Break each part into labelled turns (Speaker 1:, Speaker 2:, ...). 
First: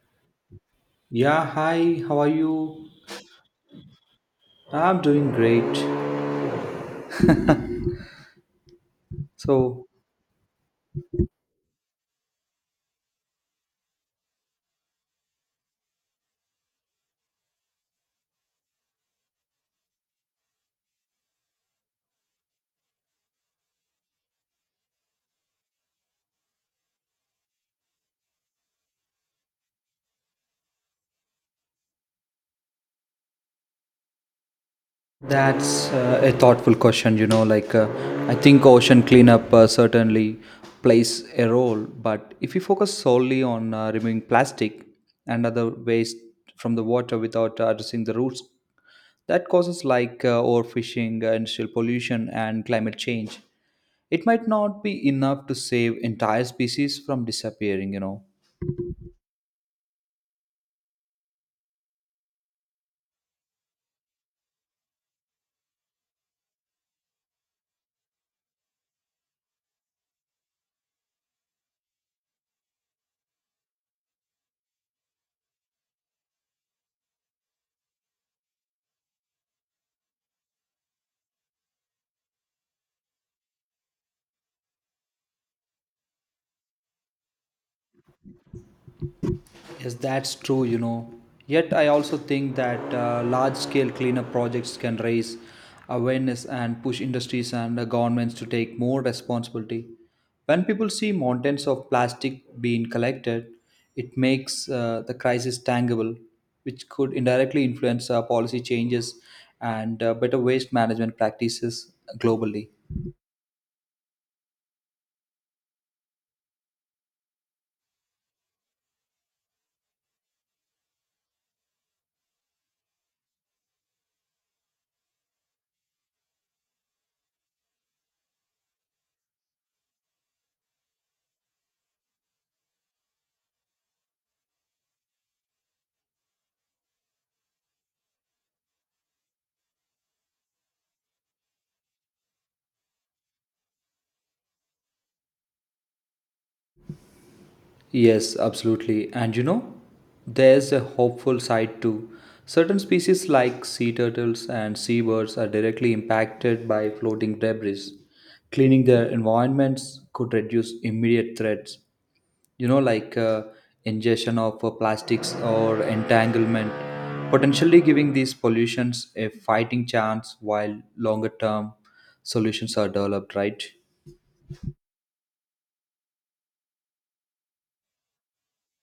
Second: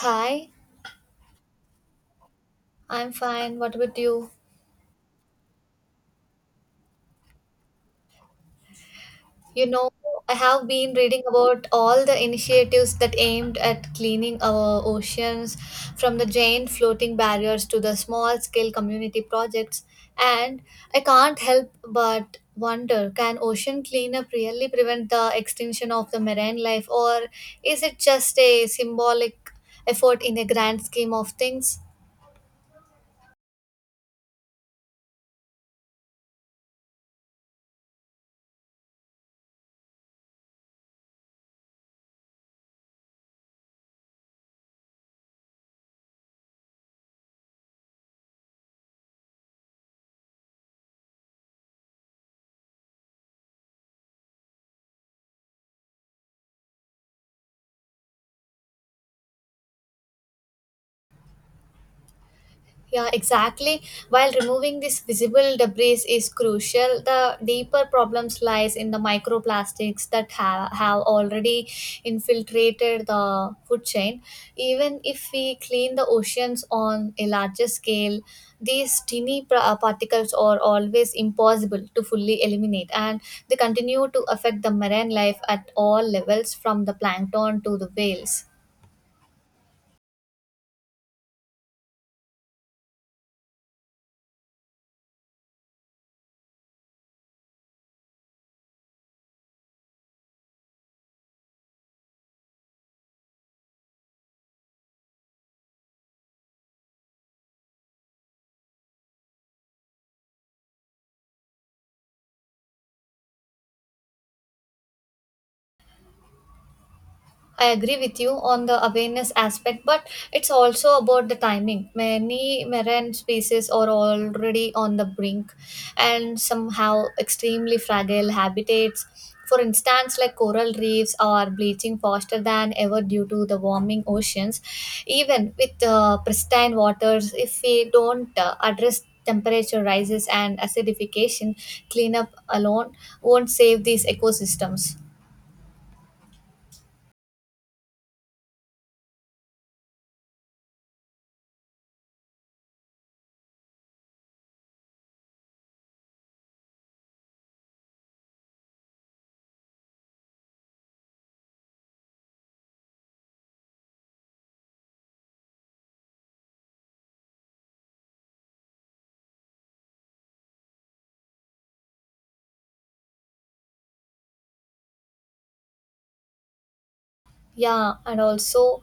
Speaker 1: Hi,
Speaker 2: Yeah, hi, how are you?
Speaker 1: I'm fine. What about you?
Speaker 2: I'm doing great.
Speaker 1: You
Speaker 2: So
Speaker 1: know, I have been reading about all the initiatives that aimed at cleaning our oceans, from the giant floating barriers to the small scale community projects, and I can't help but wonder, can ocean cleanup really prevent the extinction of the marine life, or is it just a symbolic effort in a grand scheme of things?
Speaker 2: that's a thoughtful question. I think ocean cleanup certainly plays a role, but if you focus solely on removing plastic and other waste from the water without addressing the roots, that causes like overfishing, industrial pollution, and climate change. It might not be enough to save entire species from disappearing.
Speaker 1: Yeah, exactly. While removing this visible debris is crucial, the deeper problems lies in the microplastics that have already infiltrated the food chain. Even if we clean the oceans on a larger scale, these tiny particles are always impossible to fully eliminate, and they continue to affect the marine life at all levels, from the plankton to the whales.
Speaker 2: Yes, that's true. Yet, I also think that large scale cleanup projects can raise awareness and push industries and governments to take more responsibility. When people see mountains of plastic being collected, it makes the crisis tangible, which could indirectly influence policy changes and better waste management practices globally.
Speaker 1: I agree with you on the awareness aspect, but it's also about the timing. Many marine species are already on the brink and somehow extremely fragile habitats. For instance, like coral reefs are bleaching faster than ever due to the warming oceans. Even with pristine waters, if we don't address temperature rises and acidification, cleanup alone won't save these ecosystems.
Speaker 2: Yes, absolutely. And you know, there's a hopeful side too. Certain species like sea turtles and seabirds are directly impacted by floating debris. Cleaning their environments could reduce immediate threats, you know, like ingestion of plastics or entanglement, potentially giving these pollutions a fighting chance while longer term solutions are developed, right?
Speaker 1: Yeah, and also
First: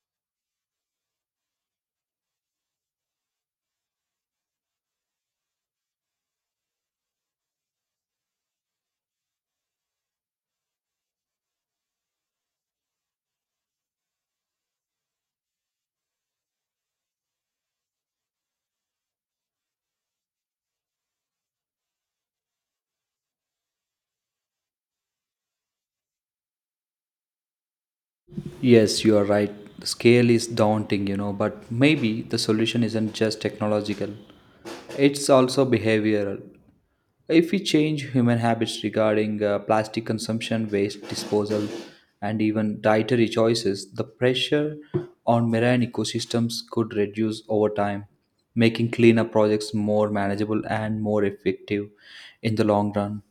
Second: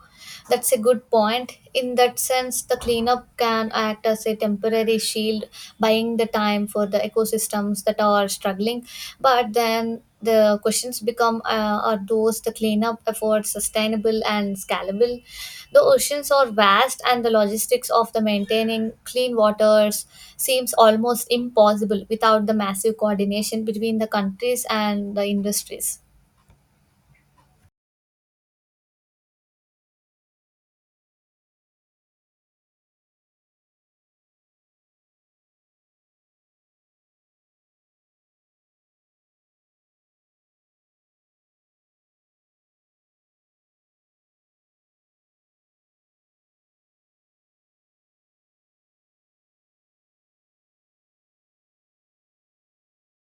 Speaker 1: that's a good point. In that sense, the cleanup can act as a temporary shield, buying the time for the ecosystems that are struggling. But then the questions become, are those the cleanup efforts sustainable and scalable? The oceans are vast, and the logistics of the maintaining clean waters seems almost impossible without the massive coordination between the countries and the industries.
Speaker 2: Yes, you are right. The scale is daunting, you know, but maybe the solution isn't just technological, it's also behavioral. If we change human habits regarding plastic consumption, waste disposal, and even dietary choices, the pressure on marine ecosystems could reduce over time, making cleanup projects more manageable and more effective in the long run.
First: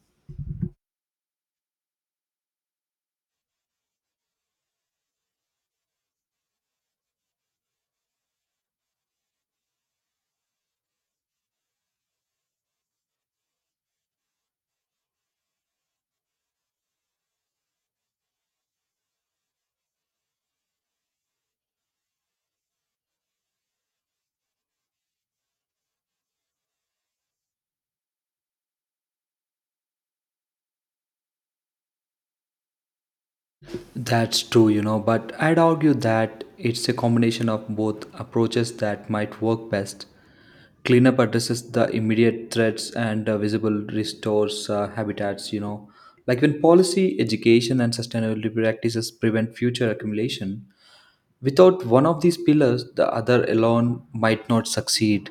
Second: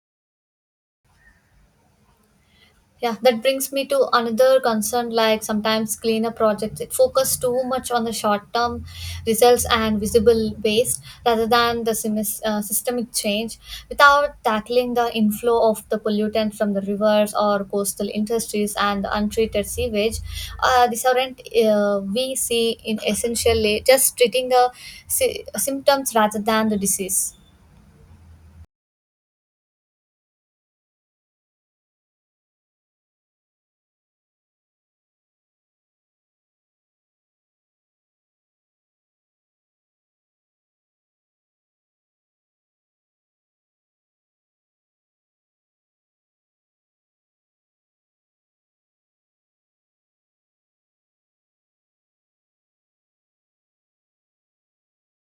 Speaker 1: Yeah, that brings me to another concern, like sometimes cleanup projects it focus too much on the short term results and visible waste rather than the systemic change without tackling the inflow of the pollutants from the rivers or coastal industries and the untreated sewage. These aren't, we see in essentially just treating the symptoms rather than the disease.
Speaker 2: That's true, you know, but I'd argue that it's a combination of both approaches that might work best. Cleanup addresses the immediate threats and visible restores habitats, you know. Like when policy, education, and sustainability practices prevent future accumulation, without one of these pillars, the other alone might not succeed.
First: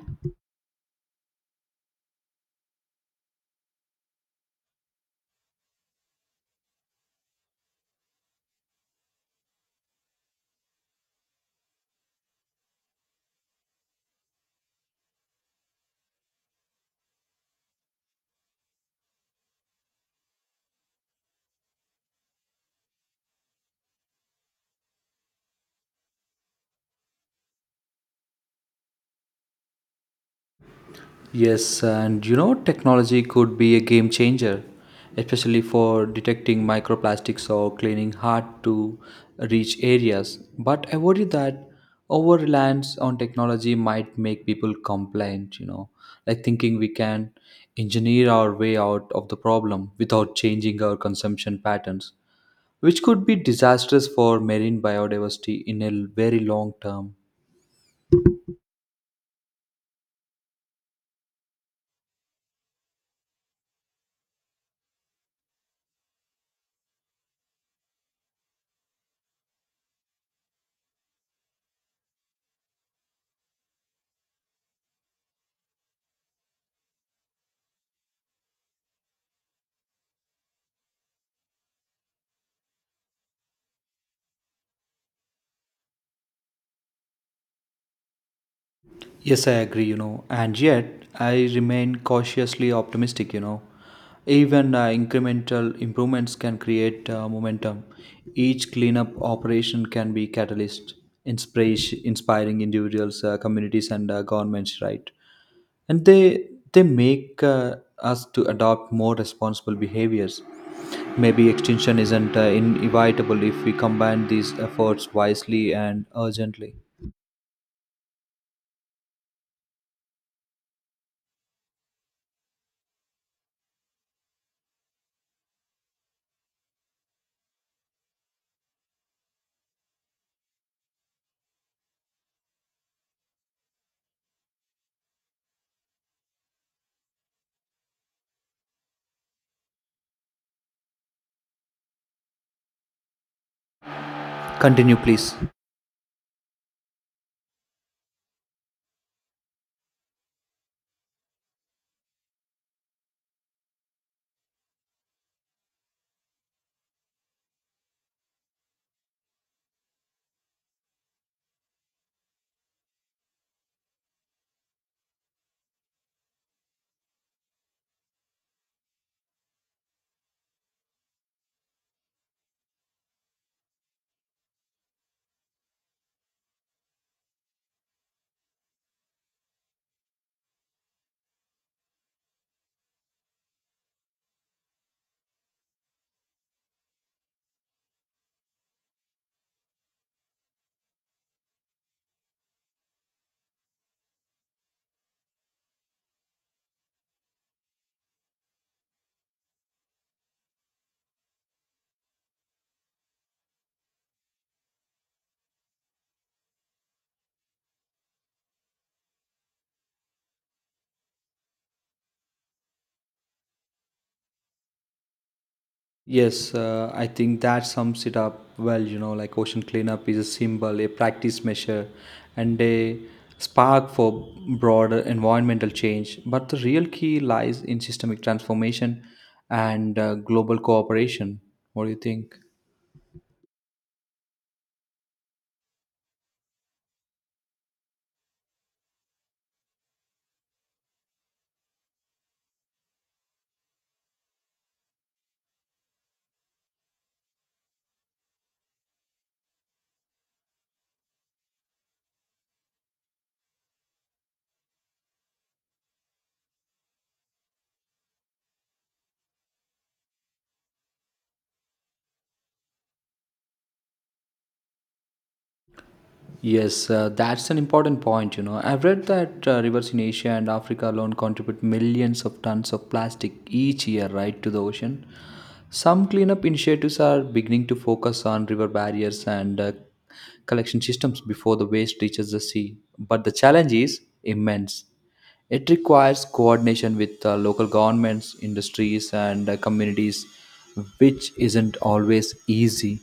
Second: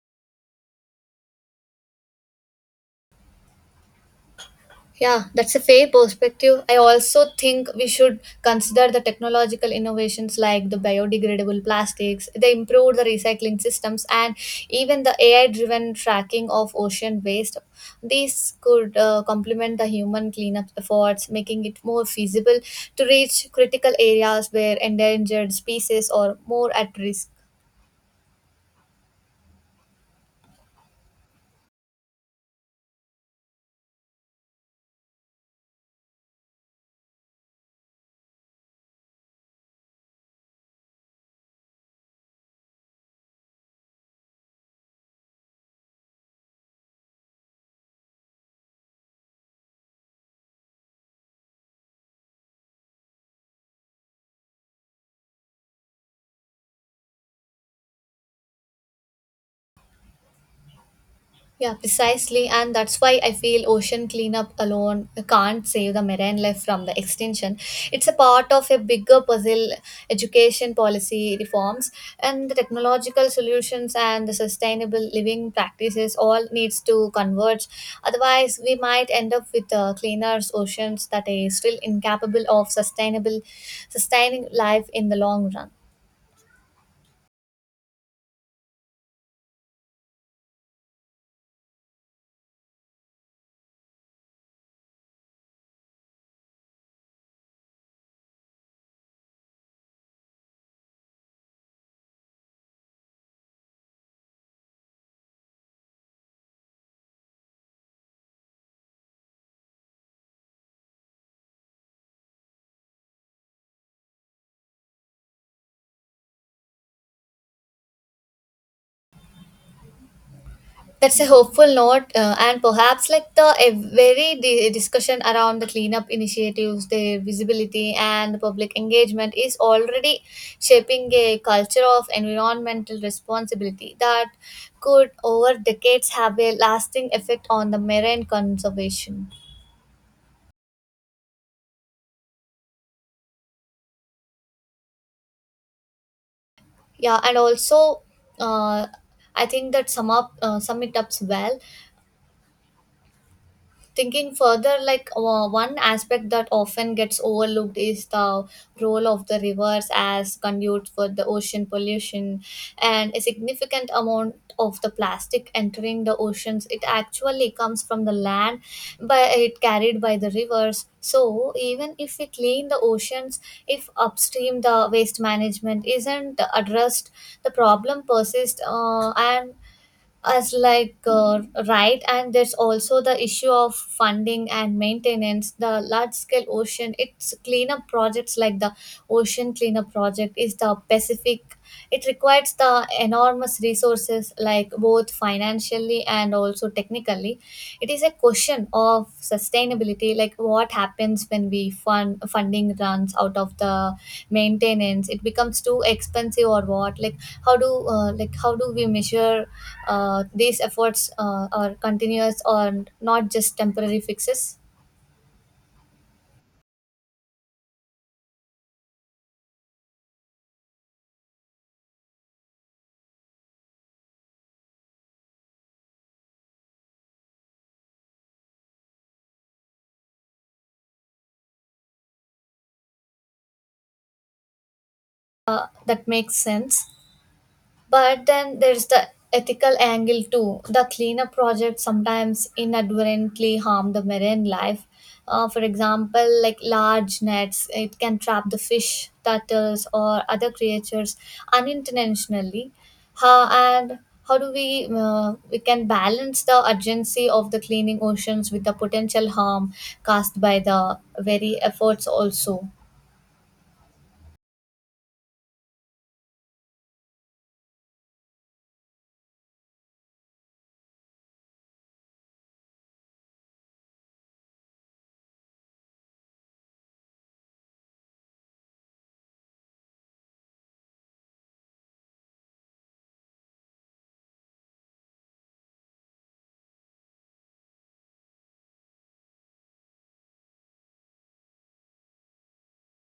Speaker 1: Yeah, that's a fair perspective. I also think we should consider the technological innovations like the biodegradable plastics, the improved the recycling systems, and even the AI-driven tracking of ocean waste. These could complement the human cleanup efforts, making it more feasible to reach critical areas where endangered species are more at risk.
Speaker 2: Yes, and you know, technology could be a game changer, especially for detecting microplastics or cleaning hard to reach areas. But I worry that over reliance on technology might make people complain, you know, like thinking we can engineer our way out of the problem without changing our consumption patterns, which could be disastrous for marine biodiversity in a very long term.
Speaker 1: Yeah, precisely. And that's why I feel ocean cleanup alone can't save the marine life from the extinction. It's a part of a bigger puzzle, education policy reforms and the technological solutions and the sustainable living practices all needs to converge. Otherwise, we might end up with cleaner oceans that are still incapable of sustainable sustaining life in the long run.
Speaker 2: Yes, I agree, you know, and yet I remain cautiously optimistic, you know. Even incremental improvements can create momentum. Each cleanup operation can be catalyst, inspiration, inspiring individuals, communities, and governments, right? And they make us to adopt more responsible behaviors. Maybe extinction isn't inevitable if we combine these efforts wisely and urgently.
Speaker 1: That's a hopeful note, and perhaps like the a discussion around the cleanup initiatives, their visibility, and the public engagement is already shaping a culture of environmental responsibility that could, over decades, have a lasting effect on the marine conservation.
Speaker 2: Continue, please.
Speaker 1: Yeah, and also, uh, I think that sum it up well. Thinking further, like one aspect that often gets overlooked is the role of the rivers as conduits for the ocean pollution, and a significant amount of the plastic entering the oceans it actually comes from the land, but it carried by the rivers. So even if we clean the oceans, if upstream the waste management isn't addressed, the problem persists, and as like right. And there's also the issue of funding and maintenance, the large scale ocean it's cleanup projects like the ocean cleanup project is the pacific. It requires the enormous resources, like both financially and also technically. It is a question of sustainability, like what happens when we fund funding runs out of the maintenance, it becomes too expensive, or what? Like how do like how do we measure these efforts are continuous or not just temporary fixes?
Speaker 2: Yes, I think that sums it up well. You know, like ocean cleanup is a symbol, a practice measure, and a spark for broader environmental change. But the real key lies in systemic transformation and global cooperation. What do you think?
Speaker 1: That makes sense. But then there's the ethical angle too. The cleanup projects sometimes inadvertently harm the marine life. For example, like large nets, it can trap the fish, turtles, or other creatures unintentionally. How and how do we can balance the urgency of the cleaning oceans with the potential harm caused by the very efforts also?
Speaker 2: Yes, that's an important point. You know, I've read that rivers in Asia and Africa alone contribute millions of tons of plastic each year, right, to the ocean. Some cleanup initiatives are beginning to focus on river barriers and collection systems before the waste reaches the sea, but the challenge is immense. It requires coordination with local governments, industries, and communities, which isn't always easy.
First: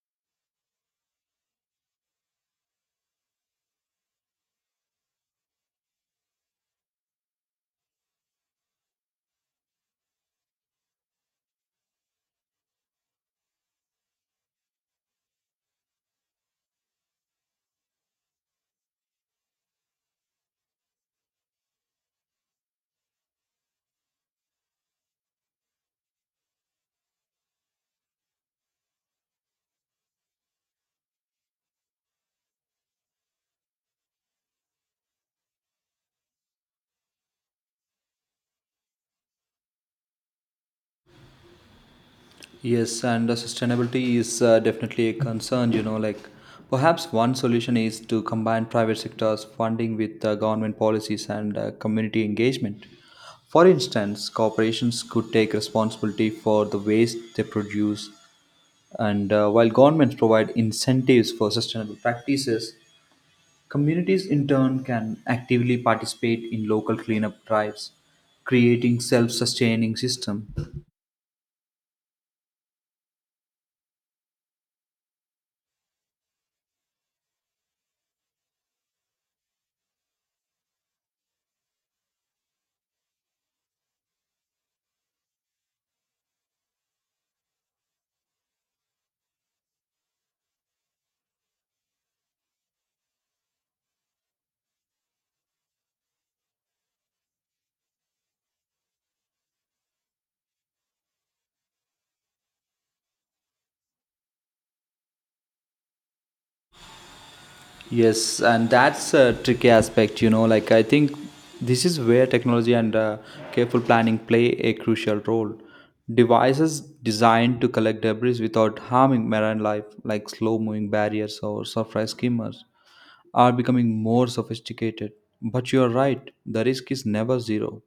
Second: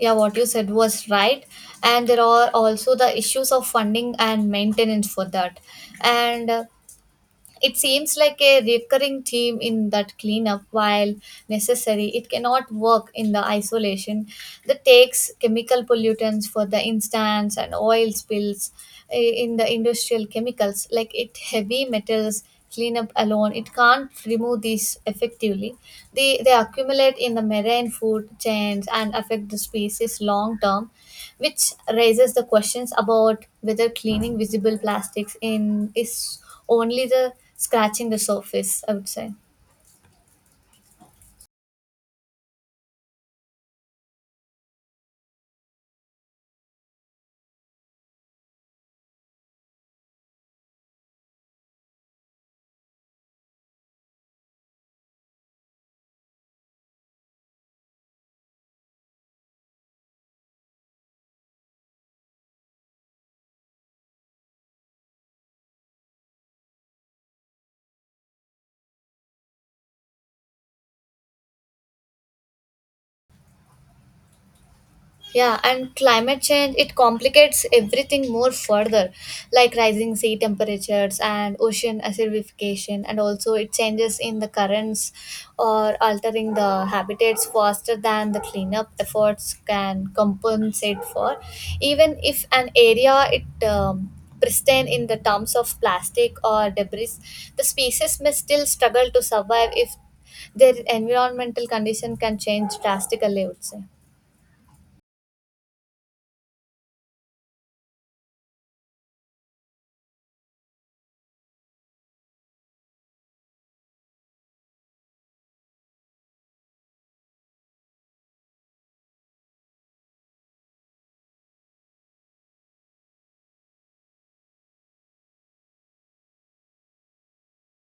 Speaker 1: Yeah, what you said was right. And there are also the issues of funding and maintenance for that, and it seems like a recurring theme in that cleanup, while necessary, it cannot work in the isolation. That takes chemical pollutants, for the instance, and oil spills, in the industrial chemicals, like it heavy metals, cleanup alone it can't remove these effectively. They accumulate in the marine food chains and affect the species long term, which raises the questions about whether cleaning visible plastics in is only the scratching the surface, I would say.
Speaker 2: Yes, and sustainability is definitely a concern, you know, like perhaps one solution is to combine private sector's funding with government policies and community engagement. For instance, corporations could take responsibility for the waste they produce, and while governments provide incentives for sustainable practices, communities in turn can actively participate in local cleanup drives, creating self-sustaining system.
Speaker 1: Yeah, and climate change it complicates everything more further, like rising sea temperatures and ocean acidification, and also it changes in the currents or altering the habitats faster than the cleanup efforts can compensate for. Even if an area it pristine in the terms of plastic or debris, the species may still struggle to survive if their environmental condition can change drastically. I would say.
Speaker 2: Yes, and that's a tricky aspect, you know. Like, I think this is where technology and careful planning play a crucial role. Devices designed to collect debris without harming marine life, like slow moving barriers or surface skimmers, are becoming more sophisticated. But you are right, the risk is never zero.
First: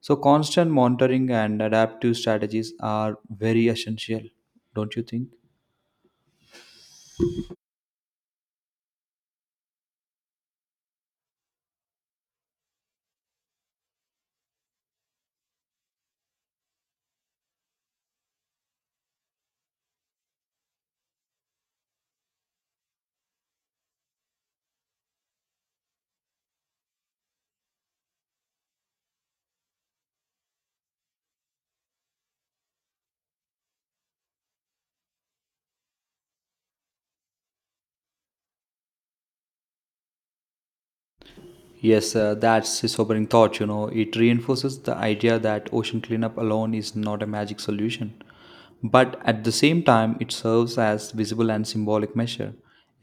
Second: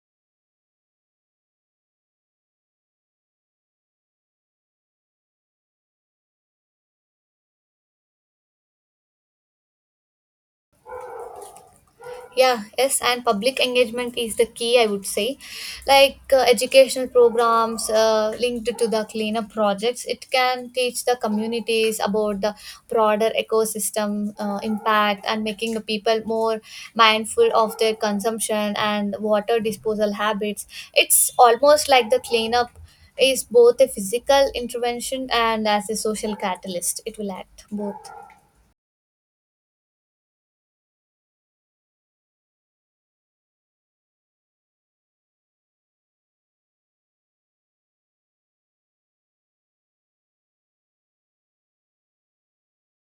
Speaker 2: So, constant monitoring and adaptive strategies are very essential, don't you think?
Speaker 1: Yeah, yes, and public engagement is the key, I would say. Like educational programs linked to the cleanup projects it can teach the communities about the broader ecosystem impact and making the people more mindful of their consumption and water disposal habits. It's almost like the cleanup is both a physical intervention and as a social catalyst, it will act both.
Speaker 2: Yes, that's a sobering thought, you know. It reinforces the idea that ocean cleanup alone is not a magic solution. But at the same time, it serves as visible and symbolic measure,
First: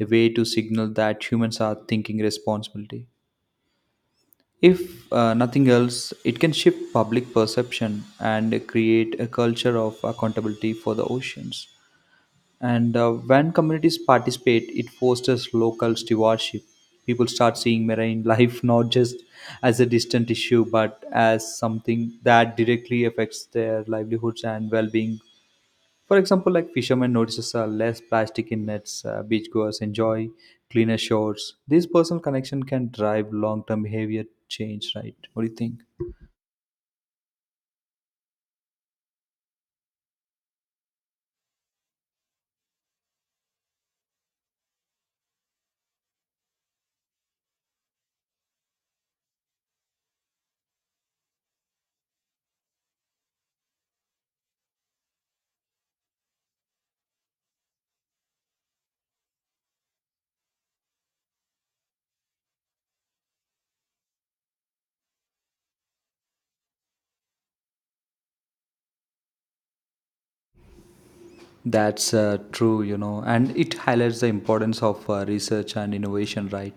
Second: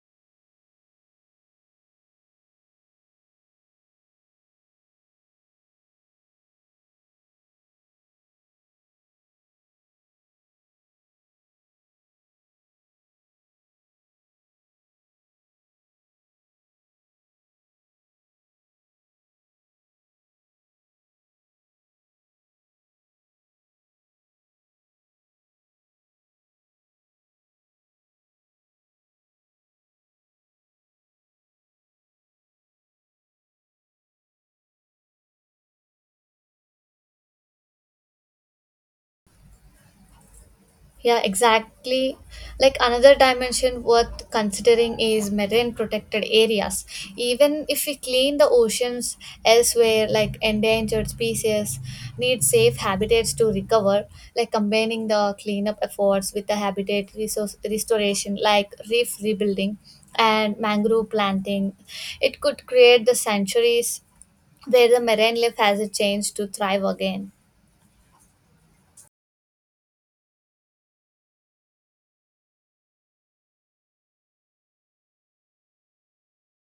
Speaker 2: a way to signal that humans are thinking responsibility. If nothing else, it can shift public perception and create a culture of accountability for the oceans. And when communities participate, it fosters local stewardship. People start seeing marine life not just as a distant issue, but as something that directly affects their livelihoods and well-being. For example, like fishermen notices less plastic in nets, beachgoers enjoy cleaner shores. This personal connection can drive long-term behavior change, right? What do you think?
Speaker 1: Yeah, exactly. Like another dimension worth considering is marine protected areas. Even if we clean the oceans elsewhere, like endangered species need safe habitats to recover, like combining the cleanup efforts with the habitat resource restoration, like reef rebuilding and mangrove planting. It could create the sanctuaries where the marine life has a chance to thrive again.
Speaker 2: That's true, you know, and it highlights the importance of research and innovation, right?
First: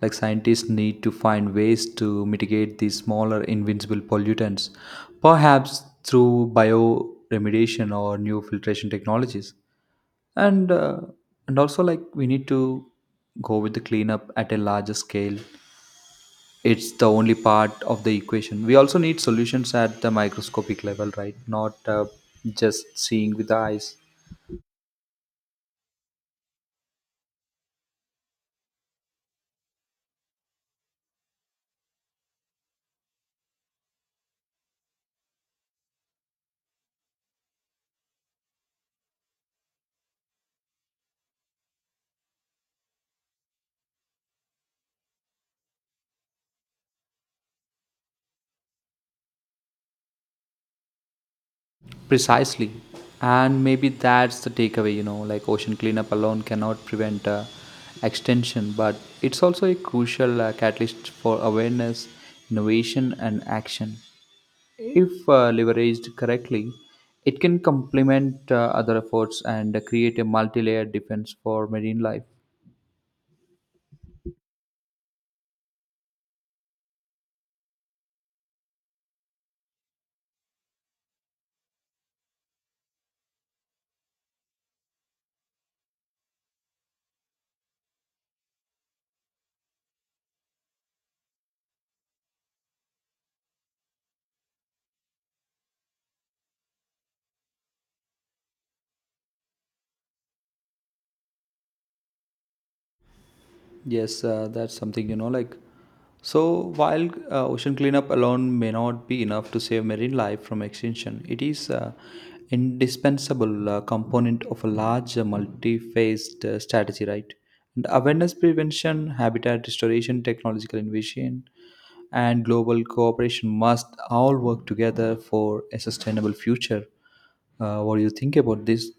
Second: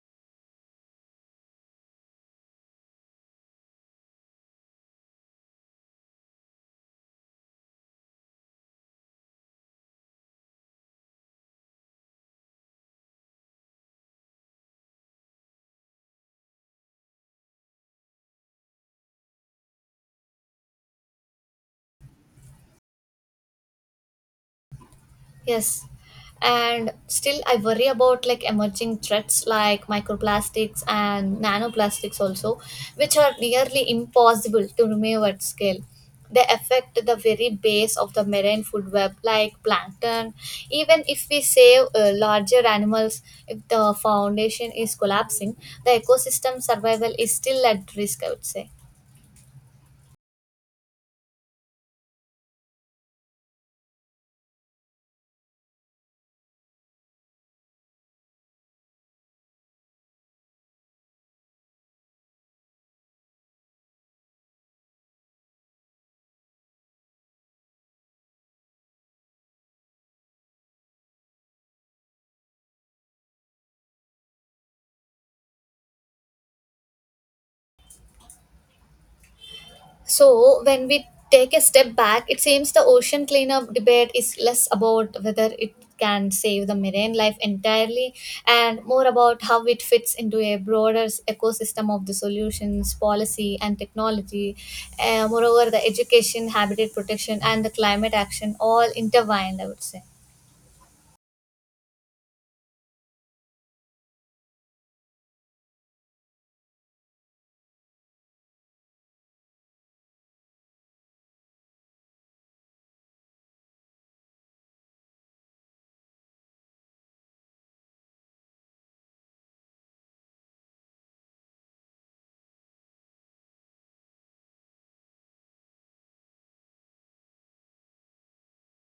Speaker 2: Like scientists need to find ways to mitigate these smaller invincible pollutants, perhaps through bioremediation or new filtration technologies. And uh, and also like we need to go with the cleanup at a larger scale. It's the only part of the equation. We also need solutions at the microscopic level, right? Not just seeing with the eyes.
Speaker 1: Yes. And still, I worry about like emerging threats like microplastics and nanoplastics, also, which are nearly impossible to remove at scale. They affect the very base of the marine food web, like plankton. Even if we save larger animals, if the foundation is collapsing, the ecosystem survival is still at risk, I would say.
Speaker 2: Precisely. And maybe that's the takeaway, you know, like ocean cleanup alone cannot prevent extension, but it's also a crucial catalyst for awareness, innovation, and action. If leveraged correctly, it can complement other efforts and create a multi layered defense for marine life.
Speaker 1: So, when we take a step back, it seems the ocean cleanup debate is less about whether it can save the marine life entirely and more about how it fits into a broader ecosystem of the solutions, policy, and technology. Moreover, the education, habitat protection, and the climate action all intertwined, I would say.
Speaker 2: Yes, that's something you know. Like, so while ocean cleanup alone may not be enough to save marine life from extinction, it is indispensable component of a large, multi-phased strategy, right? And awareness, prevention, habitat restoration, technological innovation, and global cooperation must all work together for a sustainable future. What do you think about this?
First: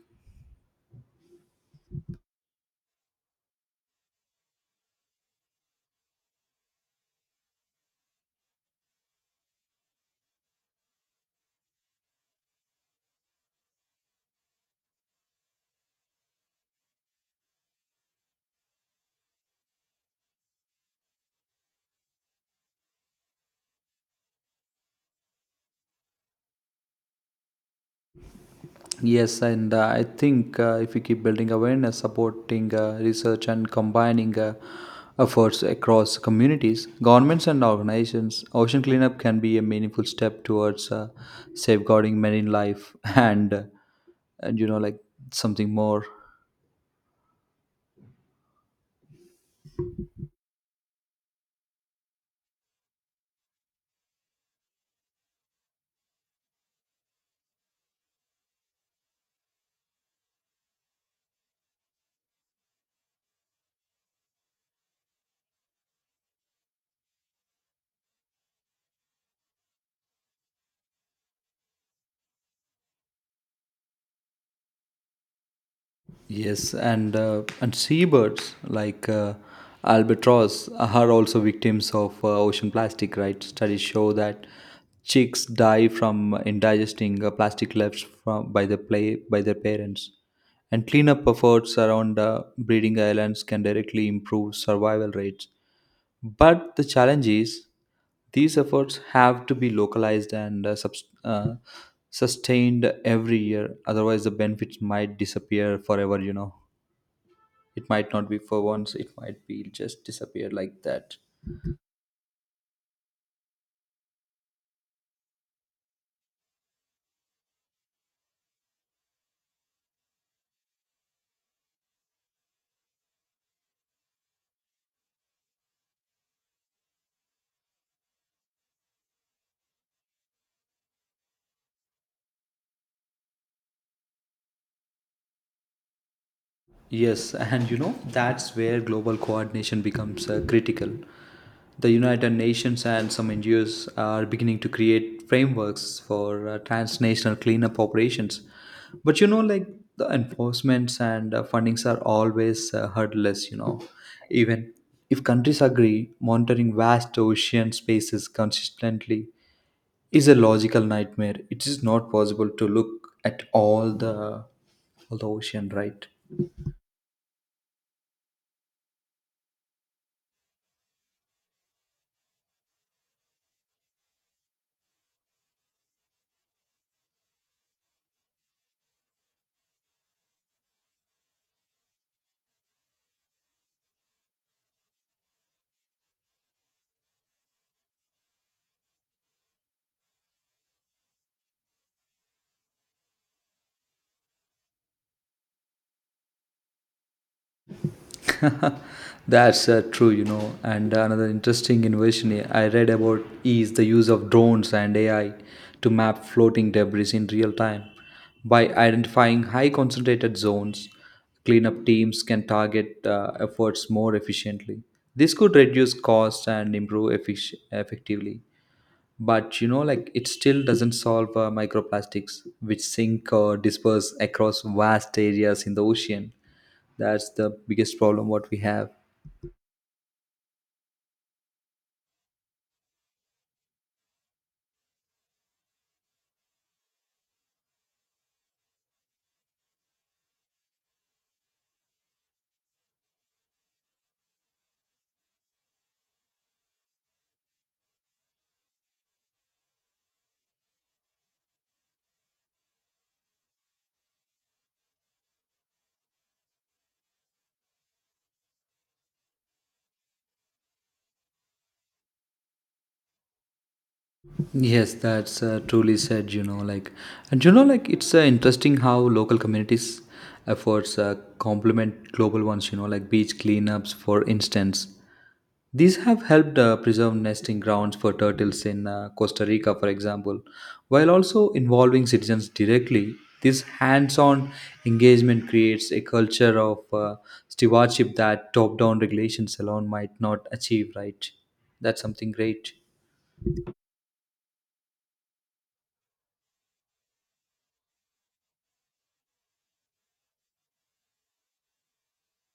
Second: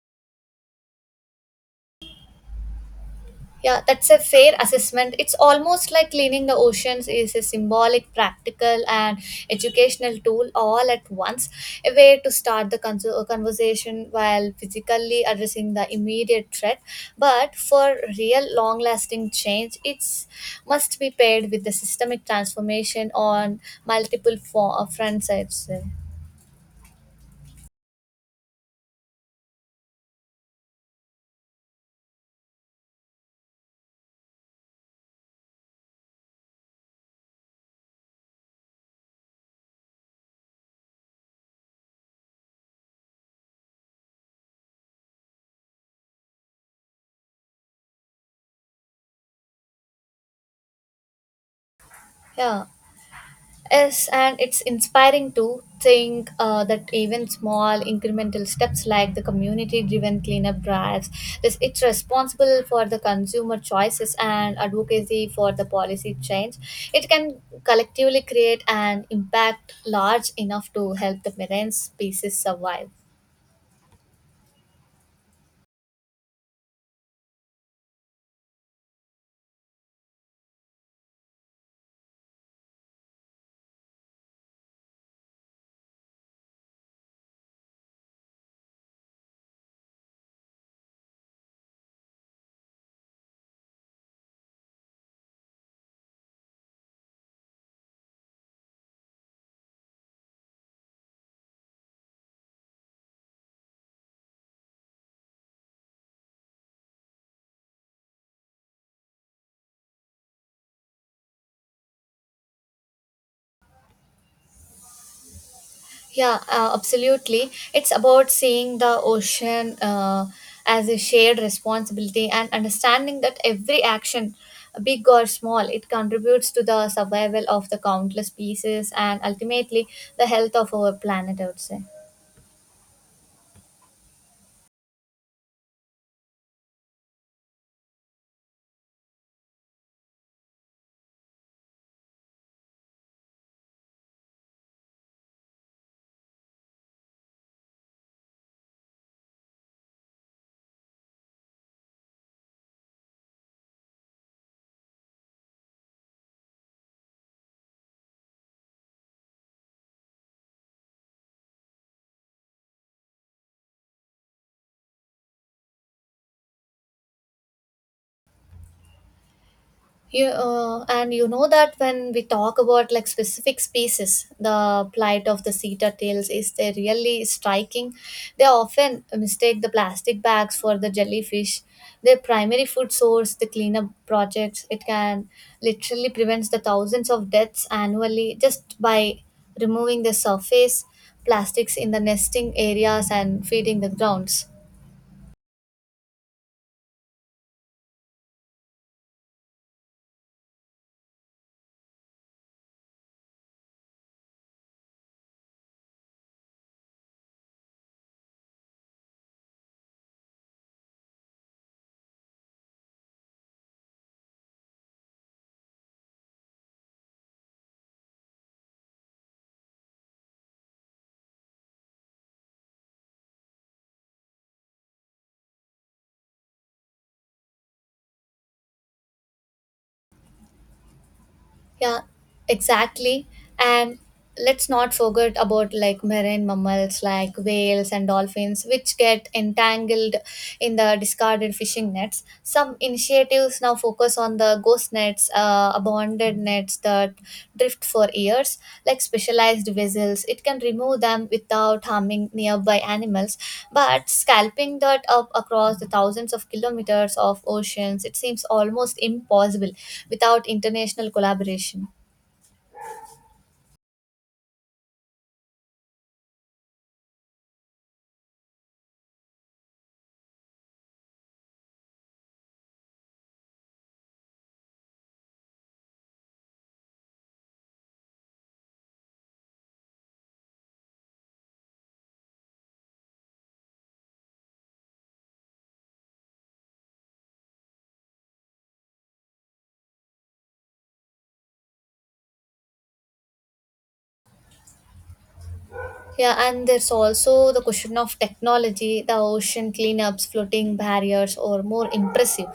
Speaker 1: Yeah, that's a fair assessment. It's almost like cleaning the oceans is a symbolic, practical, and educational tool all at once. A way to start the conversation while physically addressing the immediate threat. But for real, long lasting change, it's must be paired with the systemic transformation on multiple fronts, I'd say.
Speaker 2: Yes, and I think if we keep building awareness, supporting research, and combining efforts across communities, governments, and organizations, ocean cleanup can be a meaningful step towards safeguarding marine life and, and you know, like something more.
Speaker 1: Yeah. Yes, and it's inspiring to think that even small incremental steps like the community-driven cleanup drives, this it's responsible for the consumer choices and advocacy for the policy change. It can collectively create an impact large enough to help the marine species survive.
Speaker 2: Yes, and seabirds like albatross are also victims of ocean plastic, right? Studies show that chicks die from indigesting plastic left from by the play by their parents. And cleanup efforts around breeding islands can directly improve survival rates. But the challenge is these efforts have to be localized and sustained every year. Otherwise, the benefits might disappear forever, you know. It might not be for once, it might be just disappear like that.
Speaker 1: Yeah, absolutely. It's about seeing the ocean as a shared responsibility and understanding that every action, big or small, it contributes to the survival of the countless species and ultimately the health of our planet, I would say.
Speaker 2: Yes, and you know, that's where global coordination becomes critical. The United Nations and some NGOs are beginning to create frameworks for transnational cleanup operations. But you know, like the enforcements and fundings are always hurdleless, you know. Even if countries agree, monitoring vast ocean spaces consistently is a logical nightmare. It is not possible to look at all the ocean, right?
Speaker 1: You, and you know that when we talk about like specific species, the plight of the seta tails is they really striking. They often mistake the plastic bags for the jellyfish. Their primary food source, the cleanup projects, it can literally prevents the thousands of deaths annually just by removing the surface plastics in the nesting areas and feeding the grounds.
Speaker 2: That's true, you know. And another interesting innovation I read about is the use of drones and AI to map floating debris in real time. By identifying high concentrated zones, cleanup teams can target efforts more efficiently. This could reduce costs and improve effectively. But you know, like it still doesn't solve microplastics, which sink or disperse across vast areas in the ocean. That's the biggest problem what we have.
Speaker 1: Yeah, exactly. And let's not forget about like marine mammals like whales and dolphins, which get entangled in the discarded fishing nets. Some initiatives now focus on the ghost nets, abandoned nets, plates that drift for years, like specialized vessels. It can remove them without harming nearby animals, but scalping that up across the thousands of kilometers of oceans, it seems almost impossible without international collaboration.
Speaker 2: Yes, that's truly said, you know, like, and you know, like, it's interesting how local communities' efforts complement global ones, you know, like beach cleanups, for instance. These have helped preserve nesting grounds for turtles in Costa Rica, for example, while also involving citizens directly. This hands on engagement creates a culture of stewardship that top down regulations alone might not achieve, right? That's something great.
Speaker 1: Yeah, and there's also the question of technology, the ocean cleanups, floating barriers, or more impressive.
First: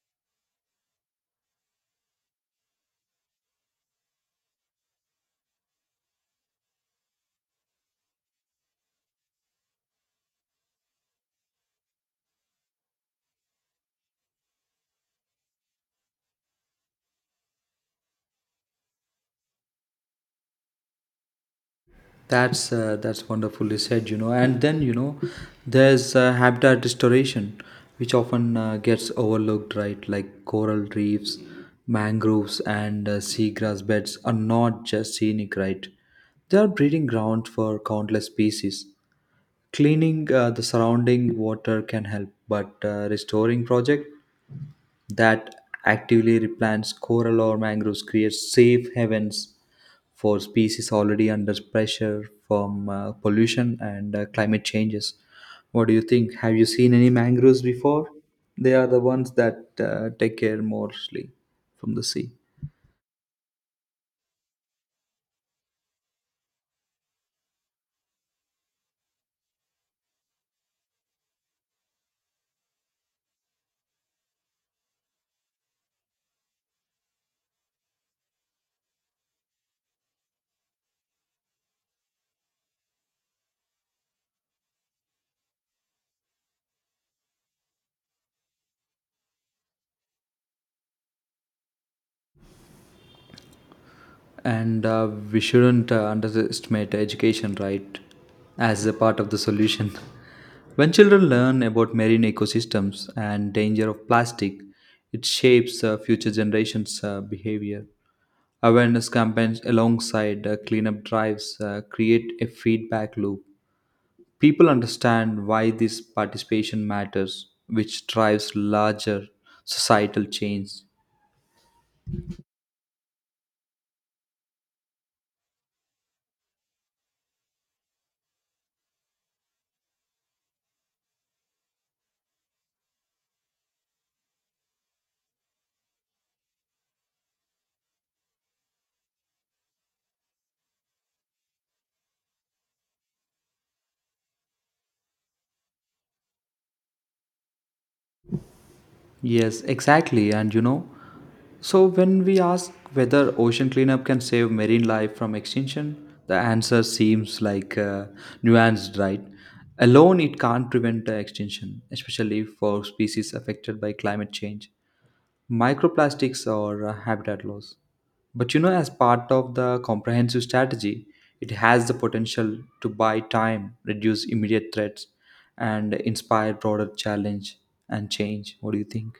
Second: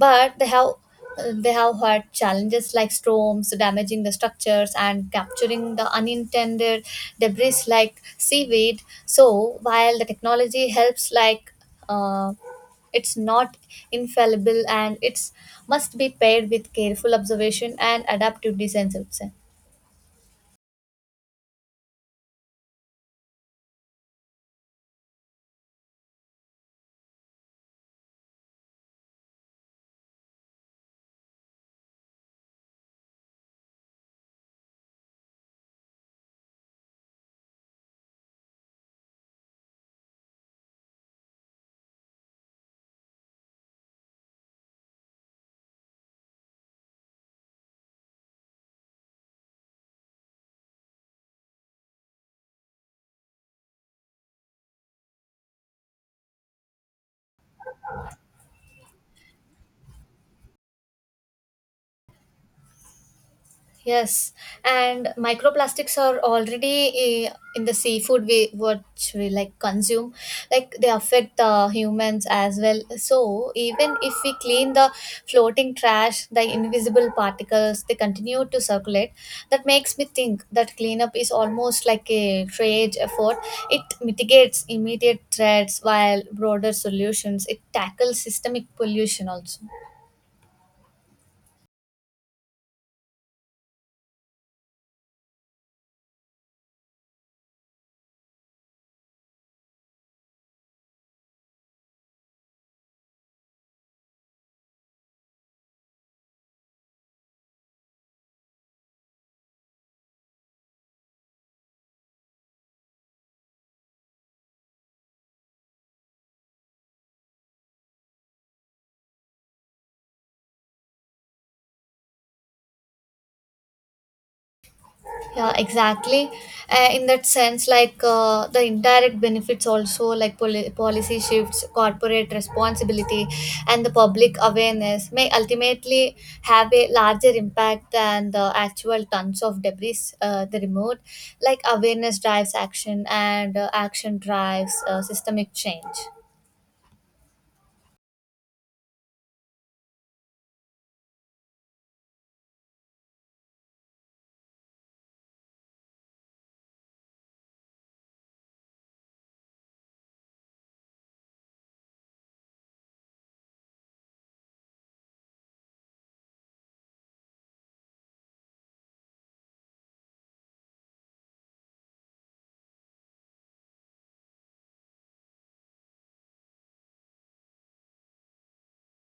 Speaker 1: But they have had challenges like storms damaging the structures and capturing the unintended debris like seaweed. So while the technology helps, like uh, it's not infallible and it's must be paired with careful observation and adaptive designs. I would say.
Speaker 2: That's wonderfully said, you know. And then you know, there's habitat restoration, which often gets overlooked, right? Like coral reefs, mangroves, and seagrass beds are not just scenic, right? They are breeding grounds for countless species. Cleaning the surrounding water can help, but restoring project that actively replants coral or mangroves creates safe havens for species already under pressure from pollution and climate changes. What do you think? Have you seen any mangroves before? They are the ones that take care mostly from the sea.
Speaker 1: Yes, and microplastics are already in the seafood we which we like consume. Like they affect the humans as well. So even if we clean the floating trash, the invisible particles they continue to circulate. That makes me think that cleanup is almost like a trade effort. It mitigates immediate threats while broader solutions. It tackles systemic pollution also.
Speaker 2: And we shouldn't underestimate education, right, as a part of the solution. When children learn about marine ecosystems and danger of plastic, it shapes future generations' behavior. Awareness campaigns alongside cleanup drives create a feedback loop. People understand why this participation matters, which drives larger societal change.
Speaker 1: Yeah, exactly. In that sense, like the indirect benefits also like policy shifts, corporate responsibility, and the public awareness may ultimately have a larger impact than the actual tons of debris the removed. Like awareness drives action and action drives systemic change.
Speaker 2: Yes, exactly. And you know, so when we ask whether ocean cleanup can save marine life from extinction, the answer seems like nuanced, right? Alone, it can't prevent extinction, especially for species affected by climate change, microplastics, or habitat loss. But you know, as part of the comprehensive strategy, it has the potential to buy time, reduce immediate threats, and inspire broader challenge and change. What do you think?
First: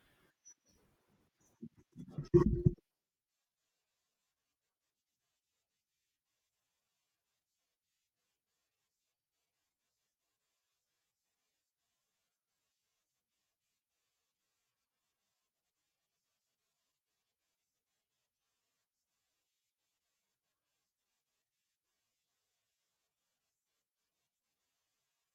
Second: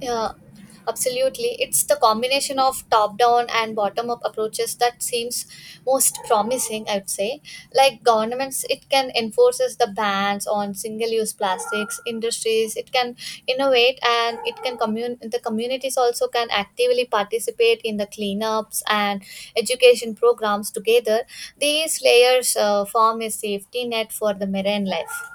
Speaker 1: Yeah, absolutely. It's the combination of top down and bottom up approaches that seems most promising, I would say. Like governments, it can enforces the bans on single use plastics, industries, it can innovate, and it can communities also can actively participate in the cleanups and education programs together. These layers form a safety net for the marine life.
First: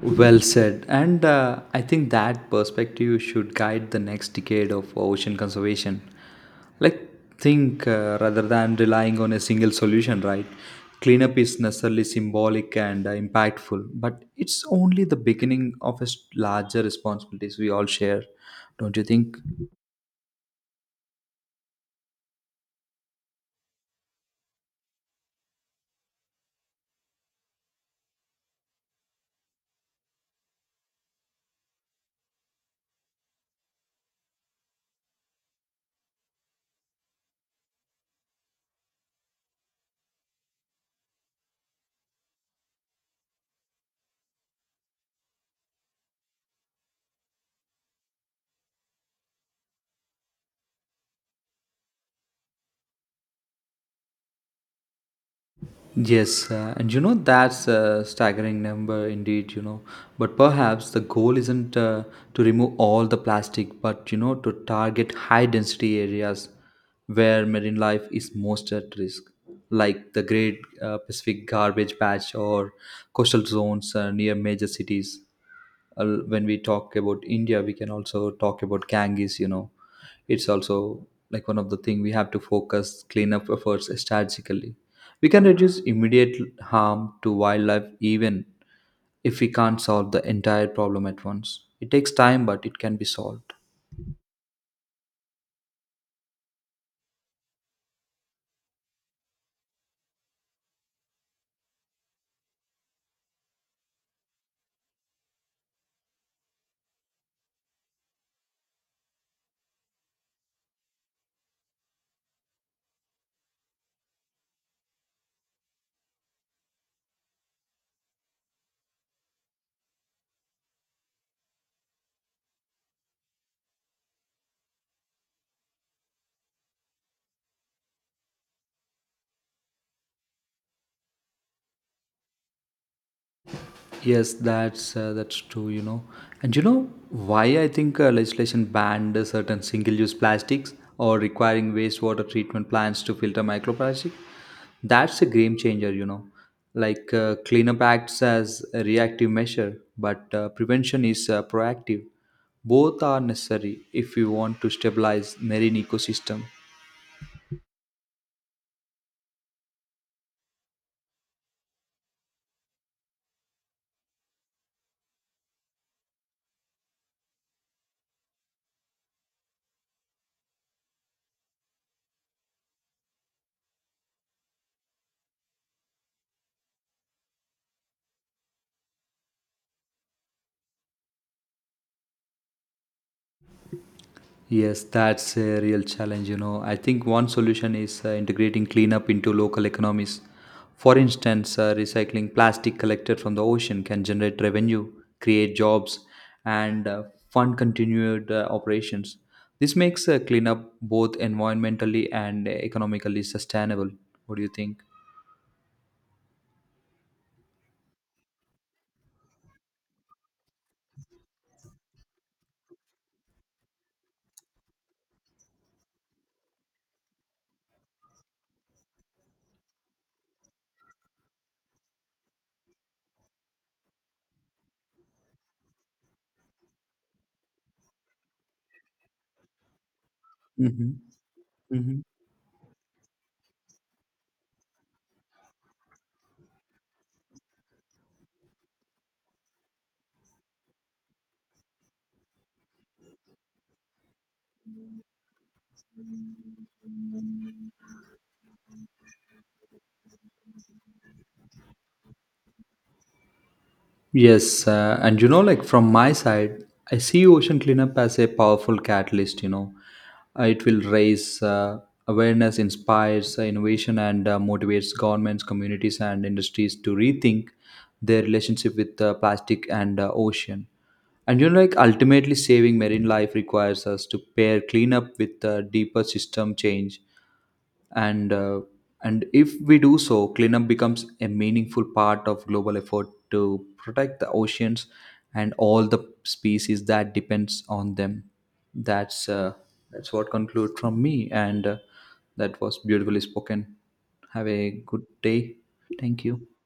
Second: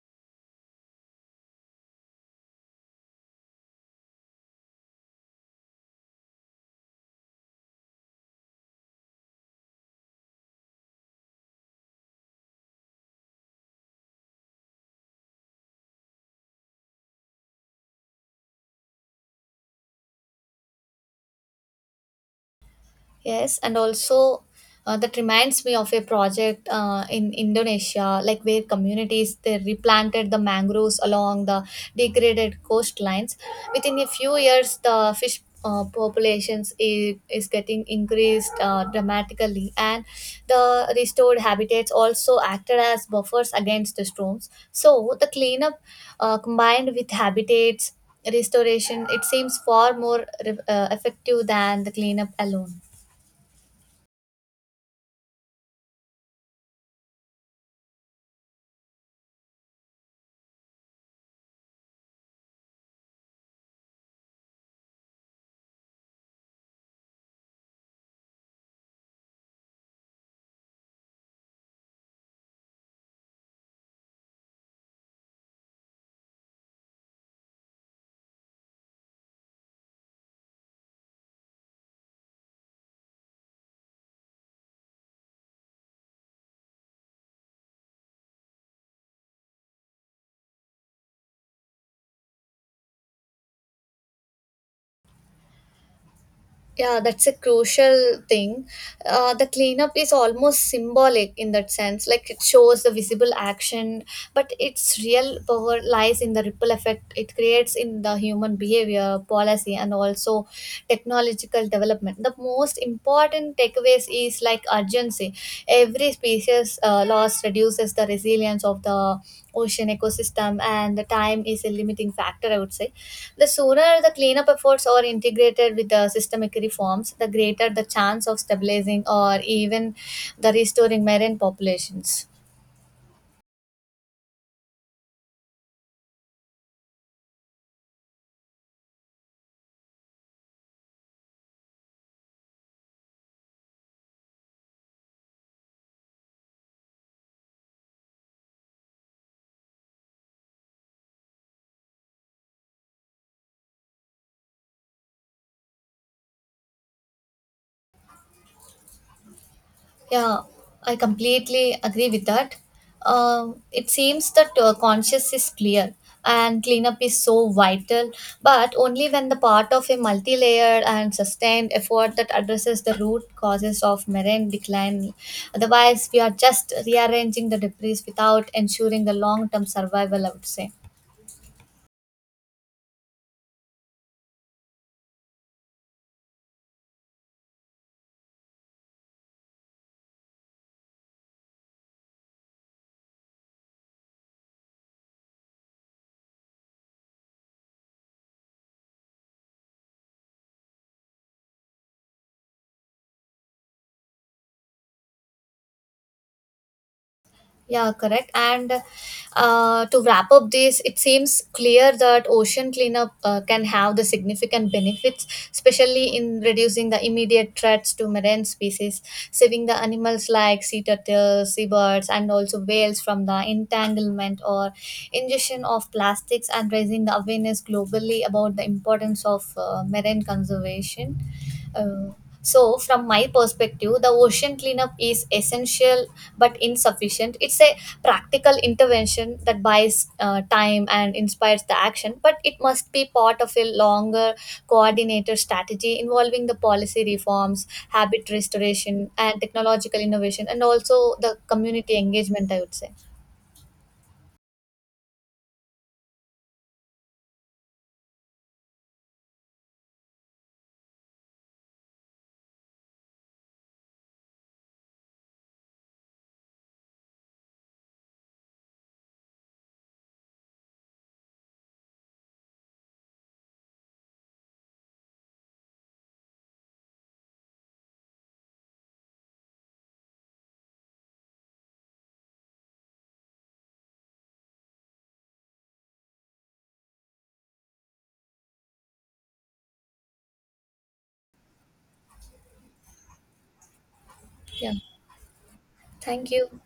Speaker 2: Well said. And I think that perspective should guide the next decade of ocean conservation. Like, think rather than relying on a single solution, right? Cleanup is necessarily symbolic and impactful, but it's only the beginning of a larger responsibilities we all share, don't you think?
Speaker 1: Yes, and also that reminds me of a project in Indonesia, like where communities they replanted the mangroves along the degraded coastlines. Within a few years, the fish populations is getting increased dramatically, and the restored habitats also acted as buffers against the storms. So the cleanup combined with habitats restoration, it seems far more effective than the cleanup alone.
Speaker 2: Yes, and you know that's a staggering number indeed, you know. But perhaps the goal isn't to remove all the plastic, but you know, to target high density areas where marine life is most at risk, like the Great Pacific Garbage Patch or coastal zones near major cities. When we talk about India, we can also talk about Ganges, you know. It's also like one of the thing we have to focus cleanup efforts strategically we can reduce immediate harm to wildlife even if we can't solve the entire problem at once. It takes time, but it can be solved.
Speaker 1: Yeah, that's a crucial thing. The cleanup is almost symbolic in that sense. Like it shows the visible action, but its real power lies in the ripple effect it creates in the human behavior, policy, and also technological development. The most important takeaways is like urgency. Every species loss reduces the resilience of the ocean ecosystem, and the time is a limiting factor, I would say. The sooner the cleanup efforts are integrated with the systemic reforms, the greater the chance of stabilizing or even the restoring marine populations.
Speaker 2: Yes, that's true. You know, and you know why I think legislation banned certain single-use plastics or requiring wastewater treatment plants to filter microplastic. That's a game changer. You know, like cleanup acts as a reactive measure, but prevention is proactive. Both are necessary if we want to stabilize marine ecosystem.
Speaker 1: Yeah, I completely agree with that. It seems that conscious is clear and cleanup is so vital, but only when the part of a multi layered and sustained effort that addresses the root causes of marine decline. Otherwise, we are just rearranging the debris without ensuring the long term survival, I would say.
Speaker 2: Yes, that's a real challenge. You know, I think one solution is integrating cleanup into local economies. For instance, recycling plastic collected from the ocean can generate revenue, create jobs, and fund continued operations. This makes cleanup both environmentally and economically sustainable. What do you think?
Speaker 1: Yeah, correct. And to wrap up this, it seems clear that ocean cleanup can have the significant benefits, especially in reducing the immediate threats to marine species, saving the animals like sea turtles, seabirds, and also whales from the entanglement or ingestion of plastics, and raising the awareness globally about the importance of marine
Speaker 2: Hmm.
Speaker 1: conservation. Uh, so, from my perspective, the ocean cleanup is essential but insufficient. It's a practical intervention that buys time and inspires the action, but it must be part of a longer coordinated strategy involving the policy reforms, habit restoration, and technological innovation, and also the community engagement, I would say.
Speaker 2: Yes, and you know, like from my side, I see ocean cleanup as a powerful catalyst. You know, it will raise awareness, inspires innovation, and motivates governments, communities, and industries to rethink their relationship with plastic and ocean. And you know, like ultimately, saving marine life requires us to pair cleanup with deeper system change and uh, and if we do so cleanup becomes a meaningful part of global effort to protect the oceans and all the species that depends on them. that's uh, that's what conclude from me, and that was beautifully spoken. Have a
Speaker 1: Yeah.
Speaker 2: good day. Thank
Speaker 1: Thank
Speaker 2: you.
Speaker 1: you.